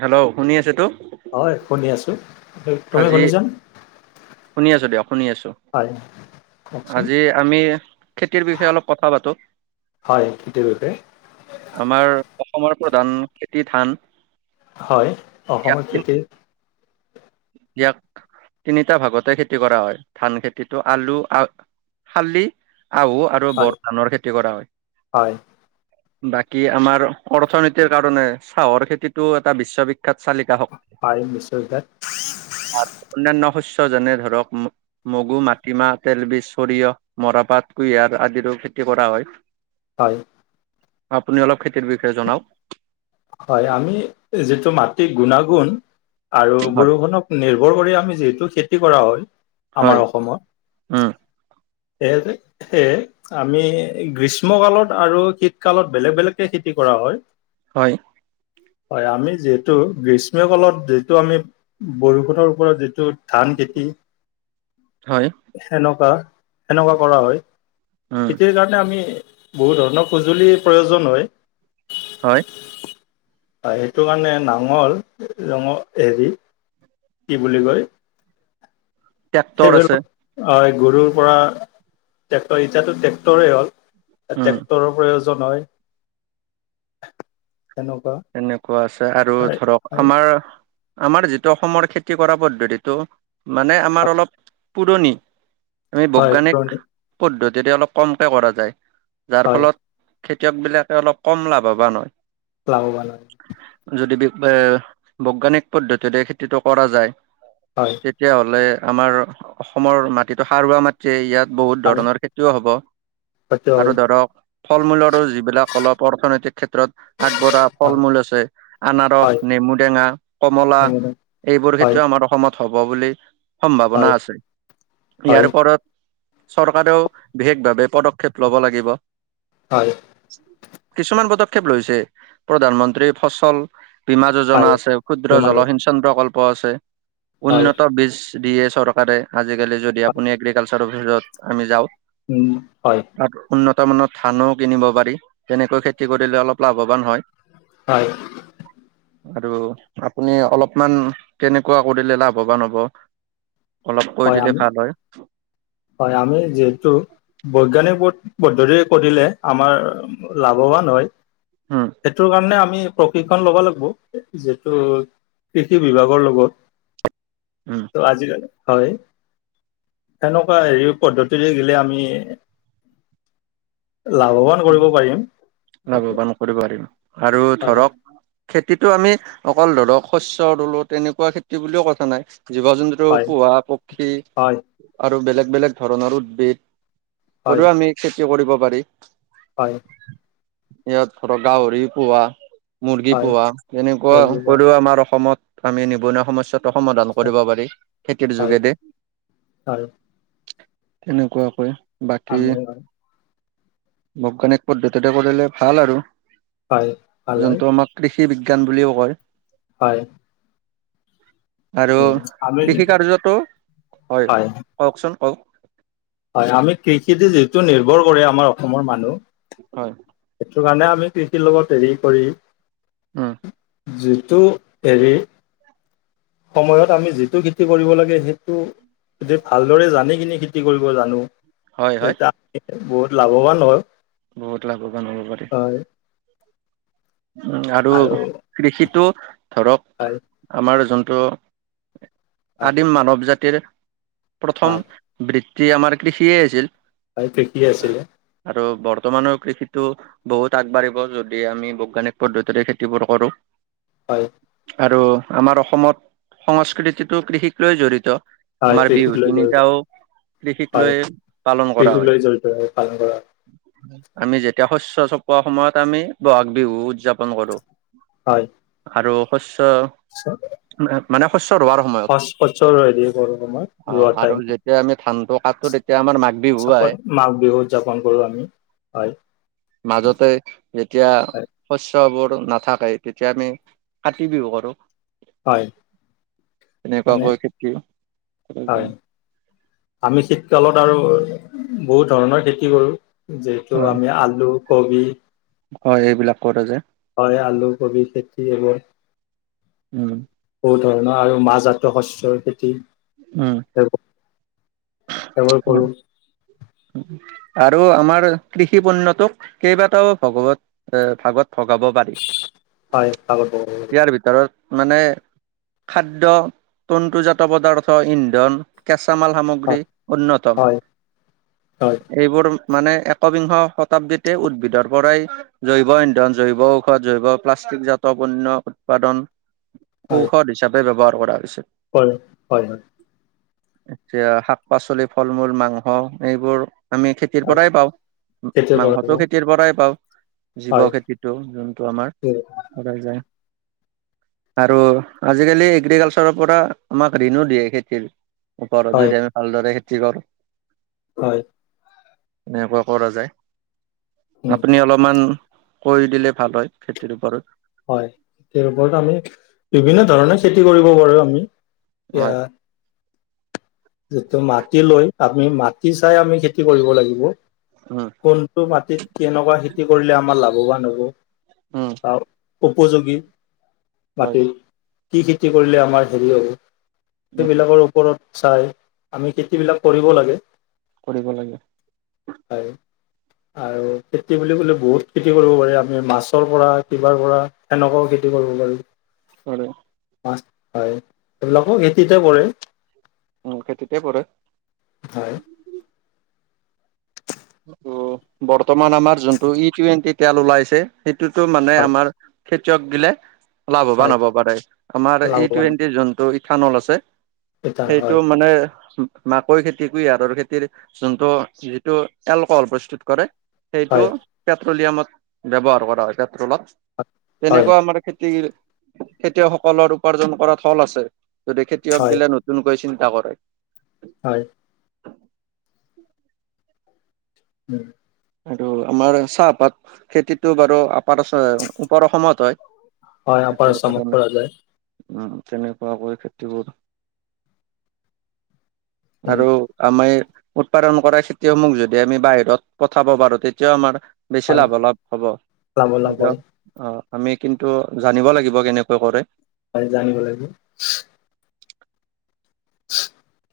Hello শুনি আছে তো হয় শুনি আছো আজি শুনি আছো দিয় শুনি আছো হয় কওকচোন। আজি আমি খেতিৰ বিষয়ে অলপ কথা পাতো হয় খেতিৰ বিষয়ে। আমাৰ অসমৰ প্ৰধান খেতি ধান হয় ইয়াক অসমৰ তিন- থ ইয়াক তিনিটা ভাগতে খেতি কৰা হয় ধান খেতিতটো আলু আহ শালি আহু আৰু হয় বৰধানৰ খেতি কৰা হয় হয় বাকী আমাৰ অৰ্থনীতিৰ কাৰণে চাহৰ খেতিতটো এটা বিশ্ববিখ্যাত চালিকা শক্তি হাই মিষ্ট ভ আৰু অন্যানয় শস্্য যেনে ধৰক মগু মাটিমাহ তেলবিজ সৰিয়হ মৰা পাত কুঁহিয়াৰ আদিৰো খেতি কৰা হয় হয় আপুনি অলপ খেতিৰ বিষয়ে জনাওক হয় আমি যিটো মাটি গুণাগুণ আৰু হয় বৰষুণক নিৰ্ভৰ কৰি আমি যিহেতু খেতি কৰা হয় হয় আমাৰ অসমত উম স সেয়ে আমি গ্ৰীষ্ম কালত আৰু শীতকালত বেলেগ বেলেগকে খেতি কৰা হয় হয়। হয় আমি যিহেতু গ্ৰীষ্ম কালত যিেতটো আমি বৰষুণৰ ওপৰত যিটো ধান খেতি হয়, সনেকুৱা সেনেকুৱা কৰা হয় উম, খেতিৰ কাৰণে আমি বহু ধৰণৰ সঁজুলিৰ প্ৰয়োজন হয় হয় সেইটো কাৰণে নাঙলঙ হেৰি কি বুলি কয়? টেক্টৰ আছে। সেইবিলাক হয় গৰুৰ পৰা ট্ৰেক্টৰ এতিয়াতো, ট্ৰেক্টৰেই হ'ল, উম, ট্ৰেক্টৰ পৰাও হয়। তেনেকুৱা এনেকুৱা আছে। আৰু হয় ধৰক হয় আমাৰ আমাৰ যিটো অসমৰ খেতি কৰা পদ্ধতিটো মানে আমাৰ অলপ পুৰণি। আমি হয় বৈজ্ঞানিক পুৰণি পদ্ধতিৰে অলপ কমকে কৰা যায়, যাৰ হয় ফলত খেতিয়ক বিলাকে অলপ কম লাভৱান হয়। লভবান, হ। যদি বি এ, বৈজ্ঞানিক পদ্ধতিৰে খেতিতটো কৰা যায় হয় তেতিয়াহলে আমাৰ অসমৰ মাটিটো সাৰুৱা মাটৃয়ে ইয়াত বহুত ভাল ধৰণৰ খেতিও হ'ব। সত্য আৰু হয় ধৰক ফল, মূলৰো যিবিলাক অলপ অৰ্থনৈতিক ক্ষেত্ৰত আগবঢ় ফল, হয় মূল আছে, আনাৰস, হয় হয় নেমুটেঙা, কমলা হয় হয় এইবোৰ হয় খেতিয় আমাৰ অসমত হ'ব বুলি সম্ভাৱনা হয় আছে, ইয়াৰওৰত চৰকাৰেও বিশেষভাৱে পদক্ষেপ ল'ব লাগিব। কিছুমান পদক্ষেপ লৈছে প্ৰধানমন্ত্ৰীৰ ফচল বীমা যোজনা হয় আছে, ক্ষুদ্ৰ হয় জলসিঞ্চন প্ৰকল্প আছে, হয় উন্নত বীজ দিয়ে চৰকাৰে, আজিকালি যদি আপুনি এগ্ৰিকালচাৰ অফিচত আমি যাওঁক। উম, হয়। বৰ্তামানত ধানো কিনিব পাৰি, তেনেকৈ খেতি কৰিলে অলপ লাভৱান হয়। হয়। আৰু আপুনি অলপমান কেনেকুৱা কৰিলে লাভৱান হ'ব। অলপ কৈ হয়, দিলে আমি ভাল হয় হয়, আমি যিহেতু বৈজ্ঞানিক পদ্ধতিৰে কৰিলে আমাৰ লাভৱান হয়। উম, সেইটোৰ কাৰণে আমি প্ৰশিক্ষণ ল'ব লাগিব যিহেতু কৃষি বিভাগৰ লগত উম, ত, আজিকালি হয়। সেনেকুৱা হেৰি পদ্ধতিৰে গিলে আমি লাভৱান কৰিব পাৰিম এইটো লাভবান কৰিব পাৰিম আৰু হয় ধৰক খেত খেতিটো আমি অকল ধৰক শস্য ৰুলো তেনেকুৱা খেতি বুলিও কথা নাই। জীৱ, জন্তু হয় পুহা পক্ষী হয় আৰু বেলেগ, বেলেগ ধৰণৰ উদ্ভিদ হয় কৰিও আমি খেতি কৰিব পাৰি। হয়। ইয় থৰা গাহৰি পুহা মুৰ্গী হয় পোহা তেনেকুৱা কৰিব পৰা কৰি'ও আমাৰ অসমত আমি নিবনুৱা সমস্যাত সমাধান পিছত কৰিব পাৰি খেতিৰ হয় যোগেদি। হয় তেনেকুৱাকৈ বাকী আমি হয় বৈজ্ঞানিক পদ্ধতিটো কৰিলে ভাল আৰু। হয় ভাল হয়। যোনটো আমাক কৃষি বিজ্ঞান বুলিও কয়। হয়। আৰু উম আমি কৃষি কাৰ্যতো, হয় কওঁকচোন কওঁক হয়, আমি কৃষিতে যিটো নিৰ্ভৰ কৰি আমাৰ অসমৰ মানুহ হয়। তু, কাৰণে আমি কৃষিৰ লগত হেৰি কৰি উম। যিটো হেৰি সময়ত আমি যিটো খেতি কৰিব লাগে সেইটো এ, ভালদৰে জানি, কিনি খেতি কৰিব জানো। হয় হয় এটোয়া আমি বহুত লাভৱান হয়। বহুত লাভৱান হ'ব পাৰে। হয় উম, আৰু কৃষিতো ধৰক হয় আমাৰ যোনটো, হয় আদিম মানৱ জাতিৰ প্ৰথম হয় বৃত্তি আমাৰ কৃষিয়ে আছিল। হয়, কৃষিয়ে আছিলে। আৰু বৰ্তমানৰ কৃষিতো বহুত আগবাঢ়িব, যদি আমি বৈজ্ঞানিক পদ্ধতিৰে খেতিবোৰ কৰোঁ। হয়। আৰু আমাৰ অসমত সংস্কৃতিটো কৃষিক লৈয়ে জড়িত। হয় আমাৰ কৃষিক বিহু লৈ জড়িত তিনিটাও কৃষিক হয় লৈয়ে পালন কৰা কৃষিক হয়। লৈ জড়িত হৈ পালন কৰা আমি যেতিয়া শস্য চপোৱা সময়ত আমি বহাগ বিহু উদযাপন কৰোঁ। হয়। আৰু শস্য, মানে শ স্য ৰোৱাৰ সময়ত, ফাৰ্ষ্ট বছৰ হেৰি কৰো মই অ', ৰোৱা আৰু টাইম যেতিয়া আমি ধানটো কাটো তেতিয়া আমাৰ মাঘ বিহ চাপত, মাঘ বিহু উদযাপন কৰোঁ আমি, হয়। মাজতে যেতিয়া হয় শস্ শস্যবোৰ নাথাকে, তেতিয়া আমি কাতি বিহু কৰোঁ। হয়। মানে, খেতি কৰা যায়। হয়, আমি শীত কালত আৰু বহুত ধৰণৰ খেতি কৰোঁ, যিহেতু হয় আমি আলু, কবি হয়, এইবিলাক কৰে যে। হয়, আলু, কবি খেতি এইবোৰ উম। বহুত ধৰণৰ, আৰু মাহ জাতীয় শস্যৰ খেতি উম সেইবোৰ সেইবোৰ হয় কৰোঁ আৰু আমাৰ কৃষি পণ্যটোক কেইবাটাও ভগৱত-ভাগত ভগাব পাৰি, হয় আগত ইয়াৰ ভিতৰত মানে খাদ্য, তন্তুজাত পদাৰ্থ, ইন্ধন, কেঁচা মাল গ্ৰী হয় অন্যতম, হয় হয় এইবোৰ মানে একবিংশ শতাব্দীতে উদ্ভিদৰ পৰাই জৈৱ ইন্ধন, জৈৱ ঔষধ, জৈৱ প্লাষ্টিক জাত পণ্য উৎপাদন, ঔষধ হিচাপে ব্যৱহাৰ কৰা হৈছে। হয়, হয় হয়। এতিয়া শাক পাচলি, ফল মূল, মাংস, এইবোৰ আমি খেতিৰ হয় পৰাই পাওঁ, খেতিৰ পৰা মাংসটো হয় খেতিৰ পৰাই পাওঁ। জীৱ খেতিটো, যোনটো আমাৰ হয় কৰা যায়। আৰু আজিকালি এগ্ৰিকালচাৰৰ পৰা আমাক ঋণো দিয়ে খেতিৰ। ওপৰত হয় যদি আমি ভালদৰে খেতি কৰোঁ। হয়। এনেকুৱা কৰা যায়, উম আপুনি অলপমান কৰি দিলে ভাল হয়, খেতিৰ ওপৰত। হয়, খেতিৰ ওপৰত আমি, বিভিন্ন ধৰণে খেতি কৰিব পাৰোঁ আমি। এতিয়া হয় যিহেতু মাটি লৈ, আমি মাটি চাই আমি খেতি কৰিব লাগিব। উম কোনটো মাটিত কেনেকুৱা খেতি কৰিলে আমাৰ লাভৱান হ'ব। উম। বা উপযোগী হয় মাটি, কি খেতি কৰিলে আমাৰ হেৰি হ'ব। উম সেইবিলাকৰ ওপৰত চাই, আমি খেতিবিলাক কৰিব লাগে। কৰিব লাগে। হয় আৰু খেতি বুলি ক'লে বহুত খেতি কৰিব পাৰি, আমি মাছৰ পৰা কিবাৰ পৰা সেনেকুৱাও খেতি খেতি কৰিব পাৰোঁ। হয়। হয়, এইবিলাকো খেতিতে পৰে। উম, খেতিতে পৰে। হয়। ত'বৰ্তমান আমাৰ যোনটো ই টুৱেণ্টি তেল ওলাইছেই সেইটো মানে হয় আমাৰ খেতিয়ক গিলে লাভৱান হয় হব পাৰে, আমাৰ ই লাভৱান টুৱেণ্টিৰ জোনটো ইথানল আছে এটা সেইটো হয় মানে মাকৈ খেতি কৰি [unintelligible] খেতিৰ যোনটো, যিটো এলকহল প্ৰস্তুত কৰে, সেইটো হয় পেট্ৰলিয়ামত ব্যৱহাৰ কৰা হয় পেট্ৰলত। হয় তেনেকুৱা আমাৰ খেতিৰ খেতিয়কসকলৰ উপাৰ্জন কৰা থল আছে। যদি খেতিয়ক হয় গিলা নতুনকৈ চিন্তা কৰে। হয়। উম, আৰু আমাৰ চাহপাত খেতিটো বাৰু আপাৰ আছা ওপৰ অসমত হয়। হয়, আপাৰ সেইটো আসামত কাৰণে কৰা যায়। তেনেকুৱাকৈ খেতিবোৰ উম আৰু আমাৰ উৎপাদন কৰা খেতিসমূহ যদিহে আমি বাহিৰত পঠাব পাৰো তেতিয়াও আমাৰ বেছি হয় লাভ লাভ হ'ব, লাভ লাভ কিন্তু, হয় অ', আমি কিন্তু জানিব লাগিব কেনেকৈ কৰে। হয়, জানিব লাগিব। [unintelligible]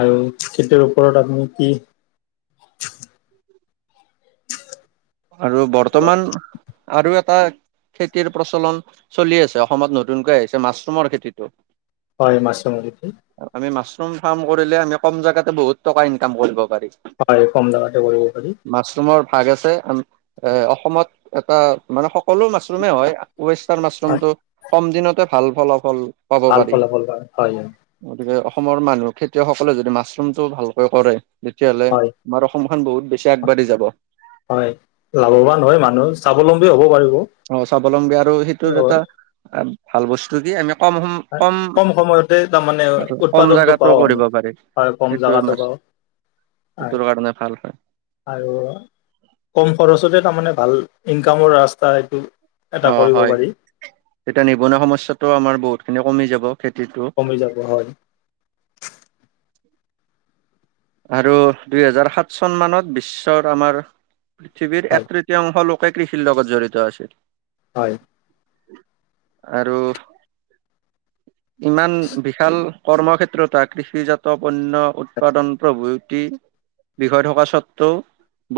আৰু খেতিৰ ওপৰত আপুনি কি আৰু বৰ্তমান, আৰু এটা এটা খেতিৰ প্ৰচলন চলি আছে, অসমত নতুনকৈ আহিছে মাছৰুমৰ খেতিটো। হয়, মাছৰুম খেতি। ফ্ৰম-ফ্ৰাম কৰিলে আমি কম বহুত টকা ইনকাম কৰিব পাৰি, হয় কম জাগাতে কৰিব পাৰি মাছৰুমৰ ভাগ আছে, এ, অসমত এটা মানে সকলো মাছৰুমেই হয়, ৱেষ্টাৰ্ণ হয় মাছৰুমটো কম দিনতে ভাল ফলাফল পাব ভাল পাৰি। ফলাফল পায় হয় গতিকে অসমৰ মানুহ খেতিয়কসকলে যদি মাছৰুমটো ভালকৈ কৰে, তেতিয়াহ'লে হয় আমাৰ অসম খন বহুত বেছি আগবাঢ়ি যাব। হয়, লাভৱান হয় মানুহ স্বাৱলম্বী হ'ব পাৰে অ, স্বাৱলম্বী, আৰু সেইটোৰ এটা ভাল বস্তু কি আমি কম সম কম সময়তে তাৰমানে আৰু কম উৎপাদনটো জাগাতো পাও আমি। কৰিব পাৰি হয়, কম সেইটো জাগাটো মাছ বাৰু। হয়, সেইটোৰ কাৰণে ভাল হয় আৰু, কম খৰচতে তাৰমানে ভাল ইনকামৰ ৰাস্তা এইটো। এটা অ', কৰিব হয়, পাৰি তেতিয়া নিবনুৱা সমস্যাটো আমাৰ বহুতখিনি কমি যাব। খেতিটো কমি যাব হয়। আৰু দুই হাজাৰ সাত চন মানত বিশ্বৰ আমাৰ পৃথিৱীৰ হয় এক তৃতীয়াংশ লোকেই কৃষিৰ লগত জড়িত আছিল। হয়। আৰু ইমান বিশাল কৰ্মক্ষেত্ৰতা, কৃষিজাত পণ্য উৎপাদন প্ৰভূতিৰ বিষয় থকা স্বত্বেও,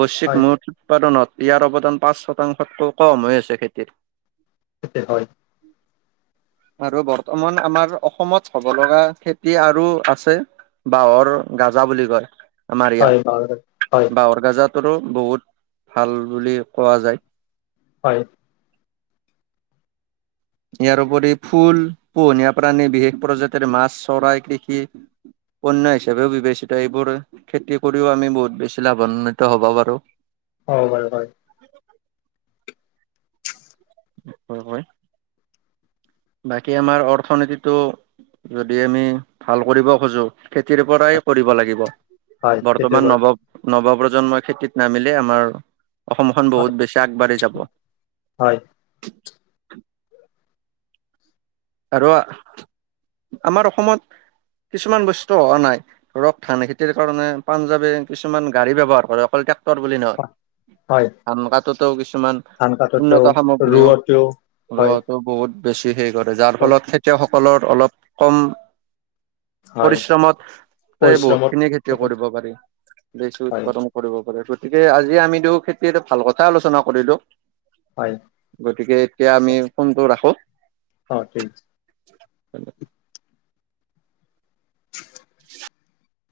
বৈশ্বিক হয় মুঠ উৎপাদনত ইয়াৰ অৱদান পাঁচ শতাংশতকৈ কম হৈ আছে খেতিৰ। [unintelligible] হয়, আৰু বৰ্তমান আমাৰ অসমত হব লগা খেতি আৰু আছে। বাঁহৰ গাজা বুলি কয়, আমাৰ হয় ইয়াত, হয় বাঁহৰ গাজাত টোৰো বহুত ভাল বুলি কোৱা যায়। হয়। ইয়াৰওপৰি ফুল পোহনীয়া প্ৰাণী বিশেষ প্ৰজাতিৰ মাছ চৰাই কৃষি। পন্য হিচাপেও বিবেচিত। এইবোৰ খেতি কৰিও আমি বহুত বেছি লাভান্বিত হ'ব পাৰোঁ। হ'ব পাৰো হয়। হয়, হয়। বাকী আমাৰ অৰ্থনীতিটো যদি আমি ভাল কৰিব খোজো। খেতিৰ পৰাই কৰিব লাগিব হয় খেতিৰ বৰ্তমান পৰা নৱ নৱ প্ৰজন্ম খেতিত নামিলে আমাৰ অসমখন হয় বহুত বেছি আগবাঢ়ি যাব। হয় আৰু আমাৰ অসমত কিছুমান বস্তু হোৱা নাই ধৰক ধান খেতিৰ কাৰণে পাঞ্জাৱে কিছুমান গাড়ী ব্যৱহাৰ কৰে। অকল তৰ বুলি নহয়। হয় ধান কাটোতো কিছুমান ধান উন্নত কাটোতেও সামগ্ৰীও ৰোৱতেও হয় ৰোৱাতো বহুত বেছি হেৰি কৰে যাৰ বহুত ফলত খেতিয়কসকলৰ অলপ কম হয় পৰিশ্ৰমতকৈ পৰিশ্ৰমত বহুতখিনি খেতি হয় কৰিব পাৰি। বছি হয় উৎপাদন কৰিব পাৰে। গতিকে আজি আমিো খেতি এটা ভাল কথা আলোচনা কৰিলোঁ। হয়। গতিকে এতিয়া আমি ফোনটো ৰাখো। অ', ঠিক আছে। [inaudible]